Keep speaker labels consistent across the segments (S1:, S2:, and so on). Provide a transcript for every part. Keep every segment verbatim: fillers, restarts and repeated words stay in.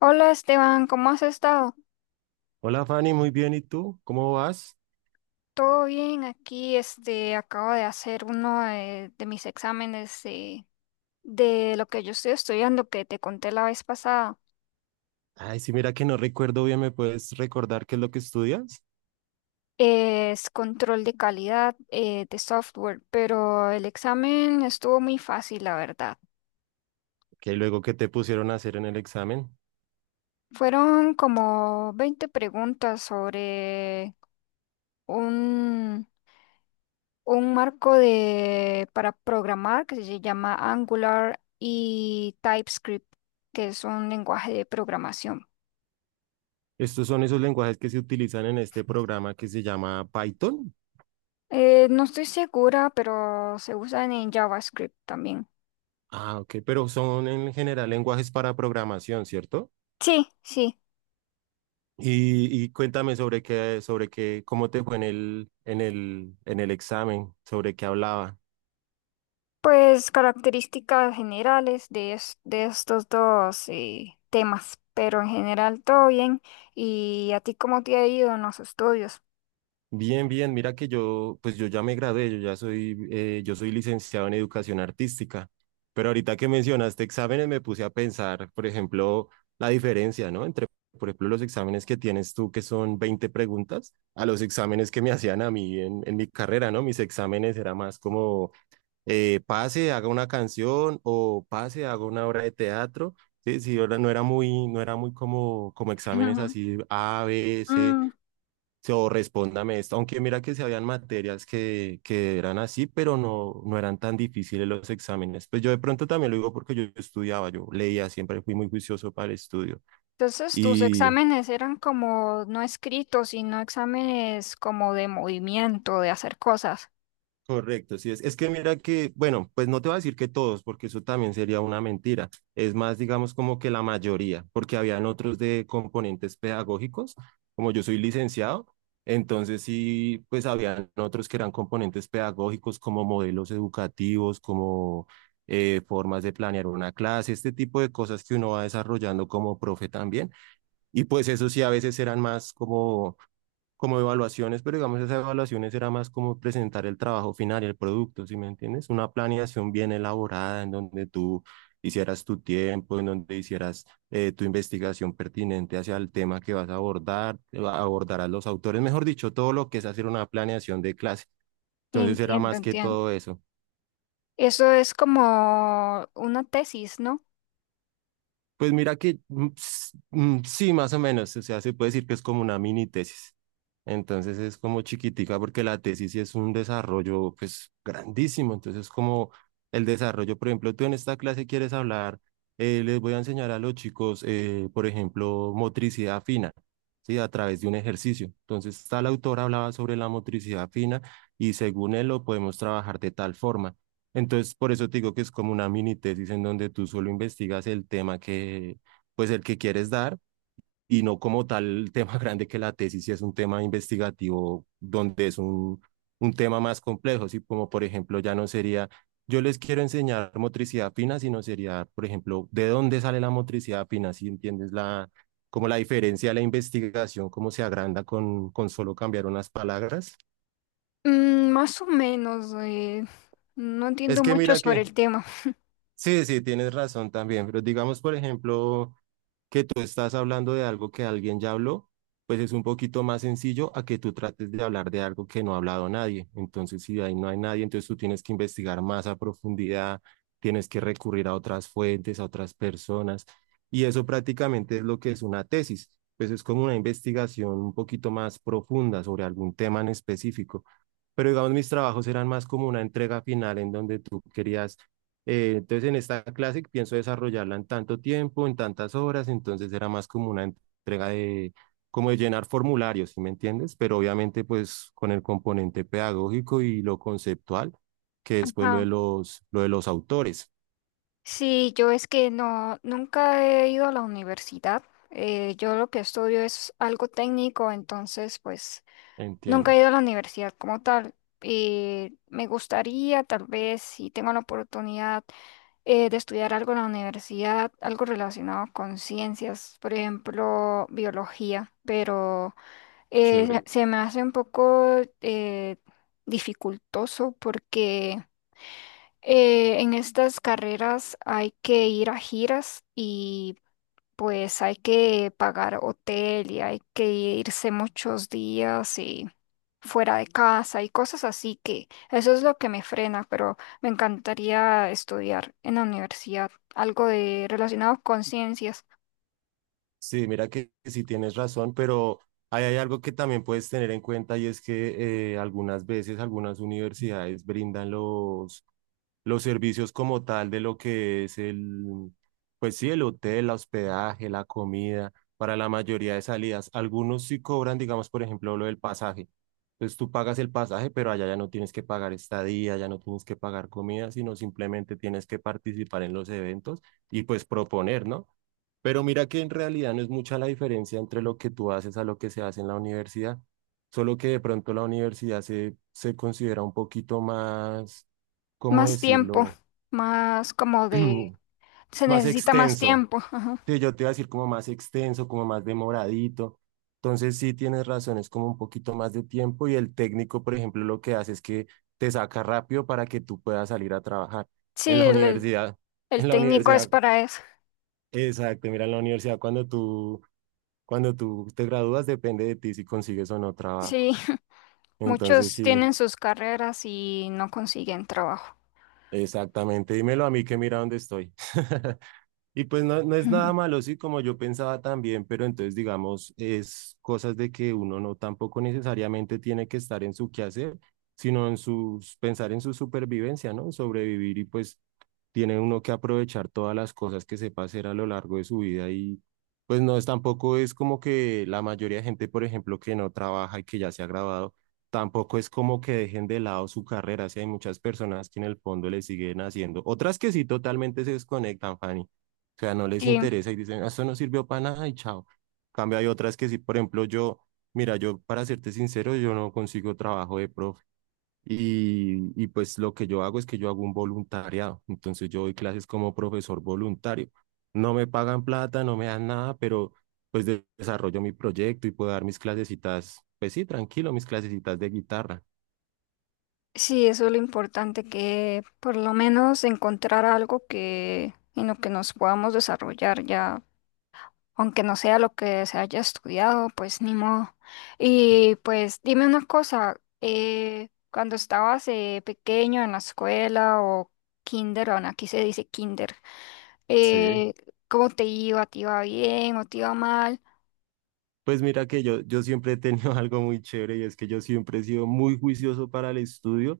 S1: Hola Esteban, ¿cómo has estado?
S2: Hola Fanny, muy bien. ¿Y tú? ¿Cómo vas?
S1: Todo bien, aquí este acabo de hacer uno de, de mis exámenes de, de lo que yo estoy estudiando que te conté la vez pasada.
S2: Ay, sí, mira que no recuerdo bien, ¿me puedes recordar qué es lo que estudias?
S1: Es control de calidad eh, de software, pero el examen estuvo muy fácil, la verdad.
S2: Que luego que te pusieron a hacer en el examen.
S1: Fueron como veinte preguntas sobre un marco de, para programar que se llama Angular y TypeScript, que es un lenguaje de programación.
S2: Estos son esos lenguajes que se utilizan en este programa que se llama Python.
S1: Eh, no estoy segura, pero se usan en JavaScript también.
S2: Ah, ok, pero son en general lenguajes para programación, ¿cierto?
S1: Sí, sí.
S2: Y, y cuéntame sobre qué, sobre qué, cómo te fue en el, en el, en el examen, sobre qué hablaba.
S1: Pues características generales de, es- de estos dos eh, temas, pero en general todo bien. ¿Y a ti cómo te ha ido en los estudios?
S2: Bien, bien, mira que yo, pues yo ya me gradué, yo ya soy, eh, yo soy licenciado en educación artística, pero ahorita que mencionaste exámenes me puse a pensar, por ejemplo, la diferencia, ¿no? Entre, por ejemplo, los exámenes que tienes tú, que son veinte preguntas, a los exámenes que me hacían a mí en, en mi carrera, ¿no? Mis exámenes era más como eh, pase, haga una canción o pase, haga una obra de teatro. Sí, sí, ahora no era muy, no era muy como, como exámenes así A B C
S1: Mm,
S2: o respóndame esto, aunque mira que se habían materias que, que eran así, pero no, no eran tan difíciles los exámenes. Pues yo de pronto también lo digo porque yo estudiaba, yo leía, siempre fui muy juicioso para el estudio.
S1: entonces, tus
S2: Y
S1: exámenes eran como no escritos, sino exámenes como de movimiento, de hacer cosas.
S2: Correcto, sí es. Es que mira que, bueno, pues no te voy a decir que todos, porque eso también sería una mentira. Es más, digamos, como que la mayoría, porque habían otros de componentes pedagógicos, como yo soy licenciado, entonces sí, pues habían otros que eran componentes pedagógicos como modelos educativos, como eh, formas de planear una clase, este tipo de cosas que uno va desarrollando como profe también. Y pues eso sí, a veces eran más como como evaluaciones, pero digamos esas evaluaciones era más como presentar el trabajo final y el producto, ¿sí me entiendes? Una planeación bien elaborada en donde tú hicieras tu tiempo, en donde hicieras eh, tu investigación pertinente hacia el tema que vas a abordar, abordarás los autores, mejor dicho, todo lo que es hacer una planeación de clase. Entonces era
S1: Entiendo,
S2: más que
S1: entiendo.
S2: todo eso.
S1: Eso es como una tesis, ¿no?
S2: Pues mira que mm, s- mm, sí, más o menos, o sea, se puede decir que es como una mini tesis. Entonces es como chiquitica porque la tesis sí es un desarrollo pues grandísimo. Entonces como el desarrollo, por ejemplo, tú en esta clase quieres hablar, eh, les voy a enseñar a los chicos, eh, por ejemplo, motricidad fina, ¿sí? A través de un ejercicio. Entonces tal autor hablaba sobre la motricidad fina y según él lo podemos trabajar de tal forma. Entonces, por eso te digo que es como una mini tesis en donde tú solo investigas el tema que, pues el que quieres dar y no como tal el tema grande que la tesis, si es un tema investigativo donde es un, un tema más complejo, si como por ejemplo ya no sería, yo les quiero enseñar motricidad fina, sino sería, por ejemplo, de dónde sale la motricidad fina, si entiendes la, como la diferencia de la investigación, cómo se agranda con, con solo cambiar unas palabras.
S1: Mm, más o menos. Eh, no
S2: Es
S1: entiendo
S2: que
S1: mucho
S2: mira
S1: sobre
S2: que
S1: el tema.
S2: Sí, sí, tienes razón también, pero digamos, por ejemplo, que tú estás hablando de algo que alguien ya habló, pues es un poquito más sencillo a que tú trates de hablar de algo que no ha hablado nadie. Entonces, si ahí no hay nadie, entonces tú tienes que investigar más a profundidad, tienes que recurrir a otras fuentes, a otras personas, y eso prácticamente es lo que es una tesis, pues es como una investigación un poquito más profunda sobre algún tema en específico. Pero digamos, mis trabajos eran más como una entrega final en donde tú querías eh, entonces en esta clase pienso desarrollarla en tanto tiempo, en tantas horas, entonces era más como una entrega de, como de llenar formularios, ¿sí me entiendes? Pero obviamente pues con el componente pedagógico y lo conceptual, que después lo
S1: Ajá.
S2: de los, lo de los autores,
S1: Sí, yo es que no, nunca he ido a la universidad. Eh, yo lo que estudio es algo técnico, entonces, pues nunca
S2: entiendo.
S1: he ido a la universidad como tal. Eh, me gustaría, tal vez, si tengo la oportunidad eh, de estudiar algo en la universidad, algo relacionado con ciencias, por ejemplo, biología, pero eh,
S2: Chévere.
S1: se se me hace un poco eh, dificultoso porque eh, en estas carreras hay que ir a giras y pues hay que pagar hotel y hay que irse muchos días y fuera de casa y cosas así que eso es lo que me frena, pero me encantaría estudiar en la universidad algo de relacionado con ciencias,
S2: Sí, mira que sí tienes razón, pero ahí hay algo que también puedes tener en cuenta y es que eh, algunas veces algunas universidades brindan los, los servicios como tal de lo que es el, pues sí, el hotel, el hospedaje, la comida, para la mayoría de salidas. Algunos sí cobran, digamos, por ejemplo, lo del pasaje. Entonces tú pagas el pasaje, pero allá ya no tienes que pagar estadía, ya no tienes que pagar comida, sino simplemente tienes que participar en los eventos y pues proponer, ¿no? Pero mira que en realidad no es mucha la diferencia entre lo que tú haces a lo que se hace en la universidad, solo que de pronto la universidad se, se considera un poquito más, ¿cómo
S1: más tiempo,
S2: decirlo?
S1: más como de se
S2: Es más
S1: necesita más
S2: extenso.
S1: tiempo. Ajá.
S2: Sí, yo te iba a decir como más extenso, como más demoradito. Entonces sí tienes razón, es como un poquito más de tiempo y el técnico, por ejemplo, lo que hace es que te saca rápido para que tú puedas salir a trabajar en
S1: Sí,
S2: la
S1: el, el
S2: universidad.
S1: el
S2: En la
S1: técnico es
S2: universidad,
S1: para eso.
S2: exacto, mira, en la universidad cuando tú Cuando tú te gradúas depende de ti si consigues o no trabajo.
S1: Sí,
S2: Entonces,
S1: muchos
S2: sí,
S1: tienen sus carreras y no consiguen trabajo.
S2: exactamente. Dímelo a mí que mira dónde estoy. Y pues no, no es nada malo, sí, como yo pensaba también, pero entonces digamos, es cosas de que uno no tampoco necesariamente tiene que estar en su quehacer, sino en sus, pensar en su supervivencia, ¿no? Sobrevivir y pues tiene uno que aprovechar todas las cosas que sepa hacer a lo largo de su vida y pues no es tampoco es como que la mayoría de gente, por ejemplo, que no trabaja y que ya se ha graduado, tampoco es como que dejen de lado su carrera, si hay muchas personas que en el fondo le siguen haciendo, otras que sí totalmente se desconectan, Fanny, o sea, no les
S1: Sí.
S2: interesa y dicen, "Ah, esto no sirvió para nada y chao. Cambio", hay otras que sí, por ejemplo, yo, mira, yo para serte sincero, yo no consigo trabajo de profe. Y, y pues lo que yo hago es que yo hago un voluntariado. Entonces yo doy clases como profesor voluntario. No me pagan plata, no me dan nada, pero pues de- desarrollo mi proyecto y puedo dar mis clasecitas, pues sí, tranquilo, mis clasecitas de guitarra.
S1: Sí, eso es lo importante, que por lo menos encontrar algo que en lo que nos podamos desarrollar ya, aunque no sea lo que se haya estudiado, pues ni modo. Y pues dime una cosa, eh, cuando estabas eh, pequeño en la escuela o kinder, bueno, aquí se dice kinder,
S2: Sí.
S1: eh, ¿cómo te iba? ¿Te iba bien o te iba mal?
S2: Pues mira que yo, yo siempre he tenido algo muy chévere y es que yo siempre he sido muy juicioso para el estudio,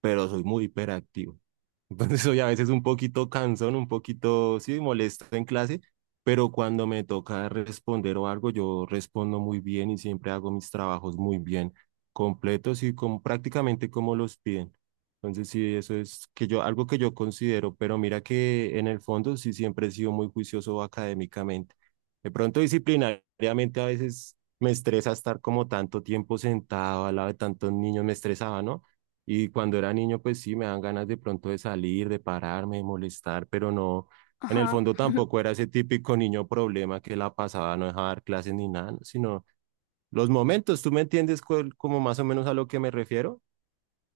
S2: pero soy muy hiperactivo. Entonces soy a veces un poquito cansón, un poquito, sí, molesto en clase, pero cuando me toca responder o algo, yo respondo muy bien y siempre hago mis trabajos muy bien, completos y con prácticamente como los piden. Entonces sí, eso es que yo, algo que yo considero, pero mira que en el fondo sí siempre he sido muy juicioso académicamente. De pronto disciplinariamente a veces me estresa estar como tanto tiempo sentado al lado de tantos niños, me estresaba, ¿no? Y cuando era niño, pues sí, me dan ganas de pronto de salir, de pararme, de molestar, pero no, en el fondo tampoco era ese típico niño problema que la pasaba, no dejaba dar clases ni nada, sino los momentos, ¿tú me entiendes cuál- como más o menos a lo que me refiero?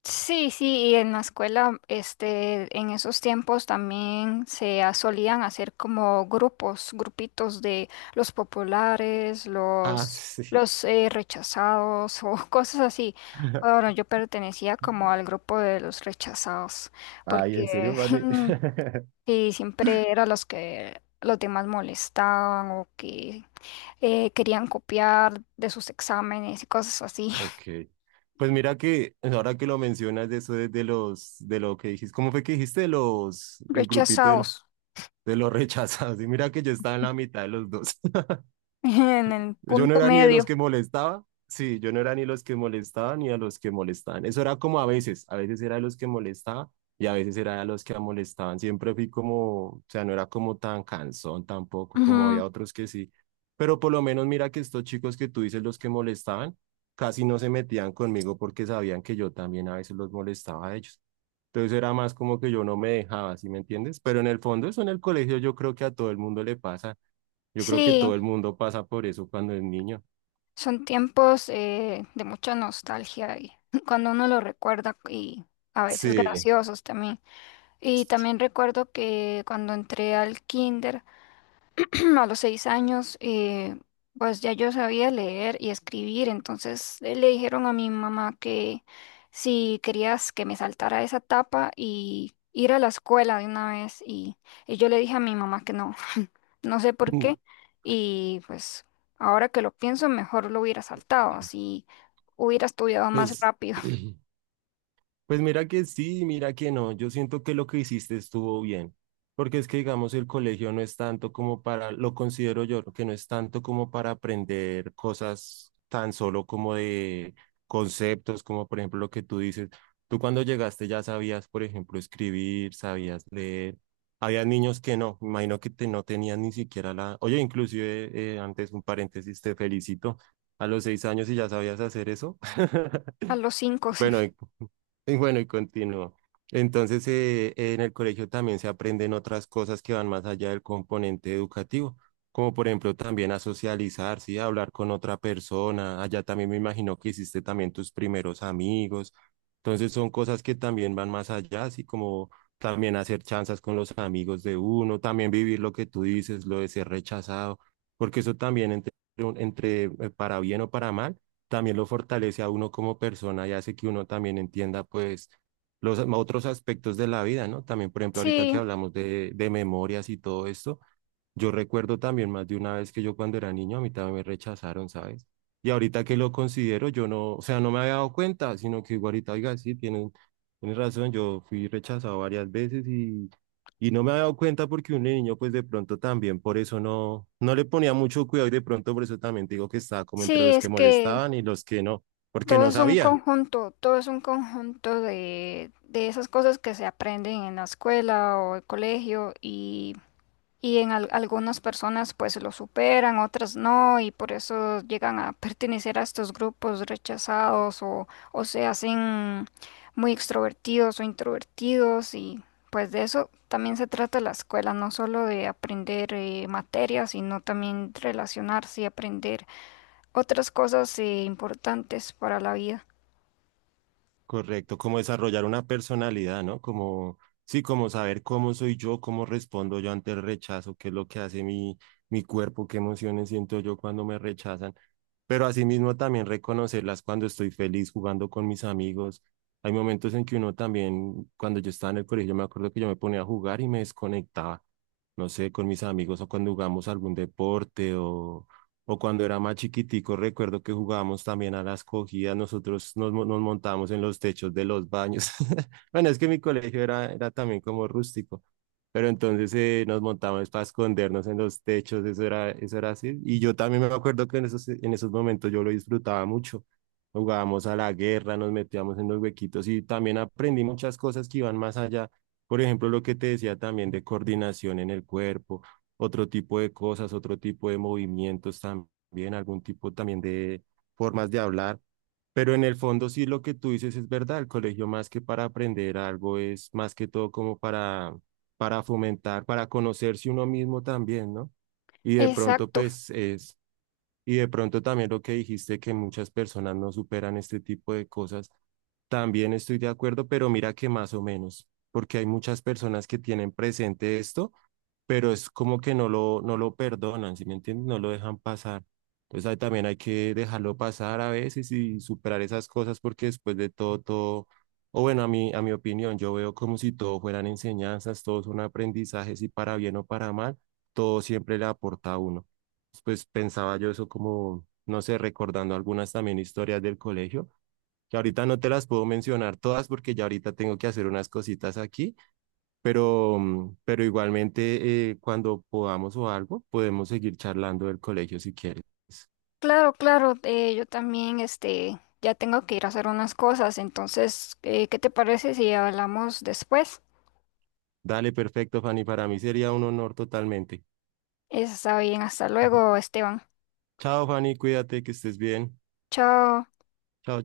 S1: Sí, sí, y en la escuela, este, en esos tiempos también se ha- solían hacer como grupos, grupitos de los populares,
S2: Ah,
S1: los,
S2: sí.
S1: los eh, rechazados o cosas así. Bueno, yo pertenecía como al grupo de los rechazados,
S2: Ay, ¿en serio,
S1: porque
S2: Fanny?
S1: sí, siempre eran los que los demás molestaban o que eh, querían copiar de sus exámenes y cosas así.
S2: Ok. Pues mira que pues ahora que lo mencionas de eso de, de los de lo que dijiste, ¿cómo fue que dijiste de los del grupito del-
S1: Rechazados.
S2: de los rechazados? Y mira que yo estaba en la mitad de los dos.
S1: En el
S2: Yo no
S1: punto
S2: era ni de los
S1: medio.
S2: que molestaba. Sí, yo no era ni los que molestaban ni a los que molestaban. Eso era como a veces, a veces era de los que molestaba y a veces era de los que molestaban. Siempre fui como, o sea, no era como tan cansón tampoco, como había
S1: Ujú.
S2: otros que sí. Pero por lo menos mira que estos chicos que tú dices los que molestaban, casi no se metían conmigo porque sabían que yo también a veces los molestaba a ellos. Entonces era más como que yo no me dejaba, ¿sí me entiendes? Pero en el fondo eso en el colegio yo creo que a todo el mundo le pasa. Yo creo que
S1: Sí,
S2: todo el mundo pasa por eso cuando es niño.
S1: son tiempos eh, de mucha nostalgia y cuando uno lo recuerda y a veces
S2: Sí.
S1: graciosos también. Y también recuerdo que cuando entré al kinder, a los seis años, eh, pues ya yo sabía leer y escribir, entonces eh, le dijeron a mi mamá que si querías que me saltara esa etapa y ir a la escuela de una vez, y, y yo le dije a mi mamá que no, no sé por qué, y pues ahora que lo pienso, mejor lo hubiera saltado, así hubiera estudiado más
S2: Pues
S1: rápido,
S2: pues mira que sí, mira que no. Yo siento que lo que hiciste estuvo bien, porque es que digamos el colegio no es tanto como para, lo considero yo, que no es tanto como para aprender cosas tan solo como de conceptos, como por ejemplo lo que tú dices. Tú cuando llegaste ya sabías, por ejemplo, escribir, sabías leer. Había niños que no, me imagino que te, no tenían ni siquiera la... Oye, inclusive eh, antes un paréntesis, te felicito. A los seis años y ya sabías hacer eso.
S1: a los cinco, sí.
S2: Bueno, y bueno, y continúo. Entonces, eh, en el colegio también se aprenden otras cosas que van más allá del componente educativo, como por ejemplo también a socializar, ¿sí? A hablar con otra persona. Allá también me imagino que hiciste también tus primeros amigos. Entonces, son cosas que también van más allá, así como también hacer chanzas con los amigos de uno, también vivir lo que tú dices, lo de ser rechazado, porque eso también entre, un- entre eh, para bien o para mal también lo fortalece a uno como persona y hace que uno también entienda pues los otros aspectos de la vida, ¿no? También, por ejemplo, ahorita que
S1: Sí,
S2: hablamos de, de memorias y todo esto, yo recuerdo también más de una vez que yo cuando era niño a mí también me rechazaron, ¿sabes? Y ahorita que lo considero, yo no, o sea, no me había dado cuenta, sino que digo ahorita, oiga, sí, tienen, tienen razón, yo fui rechazado varias veces y, y no me había dado cuenta porque un niño, pues de pronto también, por eso no, no le ponía mucho cuidado y de pronto por eso también te digo que estaba como entre
S1: sí,
S2: los
S1: es
S2: que
S1: que
S2: molestaban y los que no, porque
S1: todo
S2: no
S1: es un
S2: sabía.
S1: conjunto, todo es un conjunto de, de esas cosas que se aprenden en la escuela o el colegio y, y en al- algunas personas pues lo superan, otras no y por eso llegan a pertenecer a estos grupos rechazados o, o se hacen muy extrovertidos o introvertidos y pues de eso también se trata la escuela, no solo de aprender eh, materias, sino también relacionarse y aprender otras cosas eh, importantes para la vida.
S2: Correcto, como desarrollar una personalidad, ¿no? Como, sí, como saber cómo soy yo, cómo respondo yo ante el rechazo, qué es lo que hace mi, mi cuerpo, qué emociones siento yo cuando me rechazan. Pero asimismo también reconocerlas cuando estoy feliz jugando con mis amigos. Hay momentos en que uno también, cuando yo estaba en el colegio, me acuerdo que yo me ponía a jugar y me desconectaba, no sé, con mis amigos o cuando jugamos algún deporte o o cuando era más chiquitico, recuerdo que jugábamos también a las cogidas, nosotros nos, mo- nos montábamos en los techos de los baños. Bueno, es que mi colegio era, era también como rústico, pero entonces eh, nos montábamos para escondernos en los techos, eso era, eso era así. Y yo también me acuerdo que en esos, en esos momentos yo lo disfrutaba mucho. Jugábamos a la guerra, nos metíamos en los huequitos y también aprendí muchas cosas que iban más allá. Por ejemplo, lo que te decía también de coordinación en el cuerpo, otro tipo de cosas, otro tipo de movimientos también, algún tipo también de formas de hablar. Pero en el fondo sí lo que tú dices es verdad, el colegio más que para aprender algo es más que todo como para, para fomentar, para conocerse uno mismo también, ¿no? Y de pronto
S1: Exacto.
S2: pues es, y de pronto también lo que dijiste que muchas personas no superan este tipo de cosas, también estoy de acuerdo, pero mira que más o menos, porque hay muchas personas que tienen presente esto, pero es como que no lo, no lo perdonan, ¿sí me entiendes? No lo dejan pasar. Entonces ahí también hay que dejarlo pasar a veces y superar esas cosas porque después de todo, todo, o bueno, a mí, a mi opinión, yo veo como si todo fueran enseñanzas, todos son aprendizajes y para bien o para mal, todo siempre le aporta a uno. Pues pensaba yo eso como, no sé, recordando algunas también historias del colegio, que ahorita no te las puedo mencionar todas porque ya ahorita tengo que hacer unas cositas aquí pero, mm, pero igualmente, eh, cuando podamos o algo, podemos seguir charlando del colegio si quieres.
S1: Claro, claro. Eh, yo también, este, ya tengo que ir a hacer unas cosas. Entonces, eh, ¿qué te parece si hablamos después?
S2: Dale, perfecto, Fanny. Para mí sería un honor totalmente.
S1: Está bien, hasta luego, Esteban.
S2: Chao, Fanny. Cuídate, que estés bien.
S1: Chao.
S2: Chao.